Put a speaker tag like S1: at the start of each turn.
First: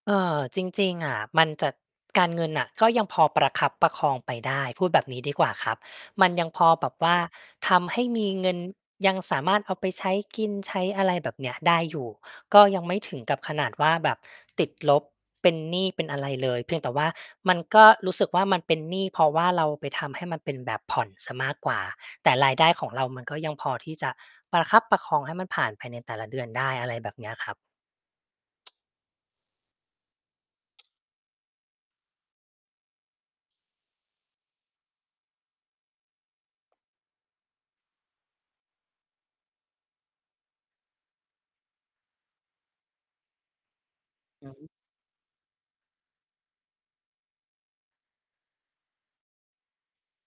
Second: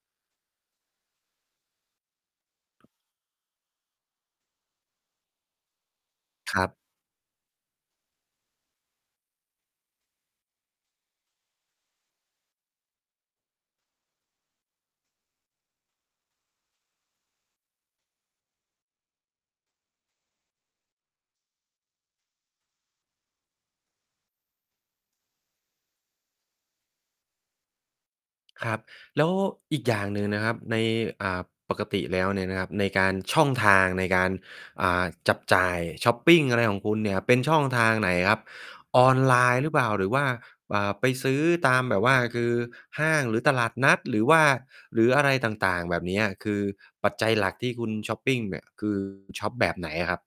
S1: เออ จริง ๆ อะมันจะ การเงินน่ะ ก็ยังพอประคับประคองไปได้ พูดแบบนี้ดีกว่าครับ มันยัง
S2: ค
S1: พ
S2: รั
S1: อ
S2: บ
S1: แบบว่าทำให้มีเงิน ยังสามารถเอาไปใช้กิน ใช้อะไรแบบเนี้ยได้อยู่ ก็ยังไม่ถึงกับขนาดว่า แบบติดลบ เป็นหนี้เป็นอะไรเลย เพียงแต่ว่ามันก็รู้สึกว่า มันเป็นหนี้ เพราะว่าเราไปทำให้มันเป็นแบบผ่อนเสียมากกว่า แต่รายได้ของเรามันก็ยังพอที่จะประคับประคองให้มันผ่านภายในแต่ละเดือนได้ อะไรแบบเนี้ยครับ
S2: ครับ แล้วอีกอย่างหนึ่งนะครับ ใน อ่า ปกติแล้วเนี่ยนะครับ ในการ ช่องทางในการ อ่า จับจ่ายชอปปิงอะไรของคุณเนี่ยเป็นช่องทางไหนครับ? ออนไลน์หรือเปล่า? หรือว่า อ่า ไปซื้อตามแบบว่า คือห้าง? หรือตลาดนัด? หรือว่า
S1: อือฮึ
S2: หรืออะไรต่าง ๆ แบบเนี้ย คือปัจจัยหลักที่คุณชอปปิงเนี่ย คือ คุณชอปแบบไหนอะครับ?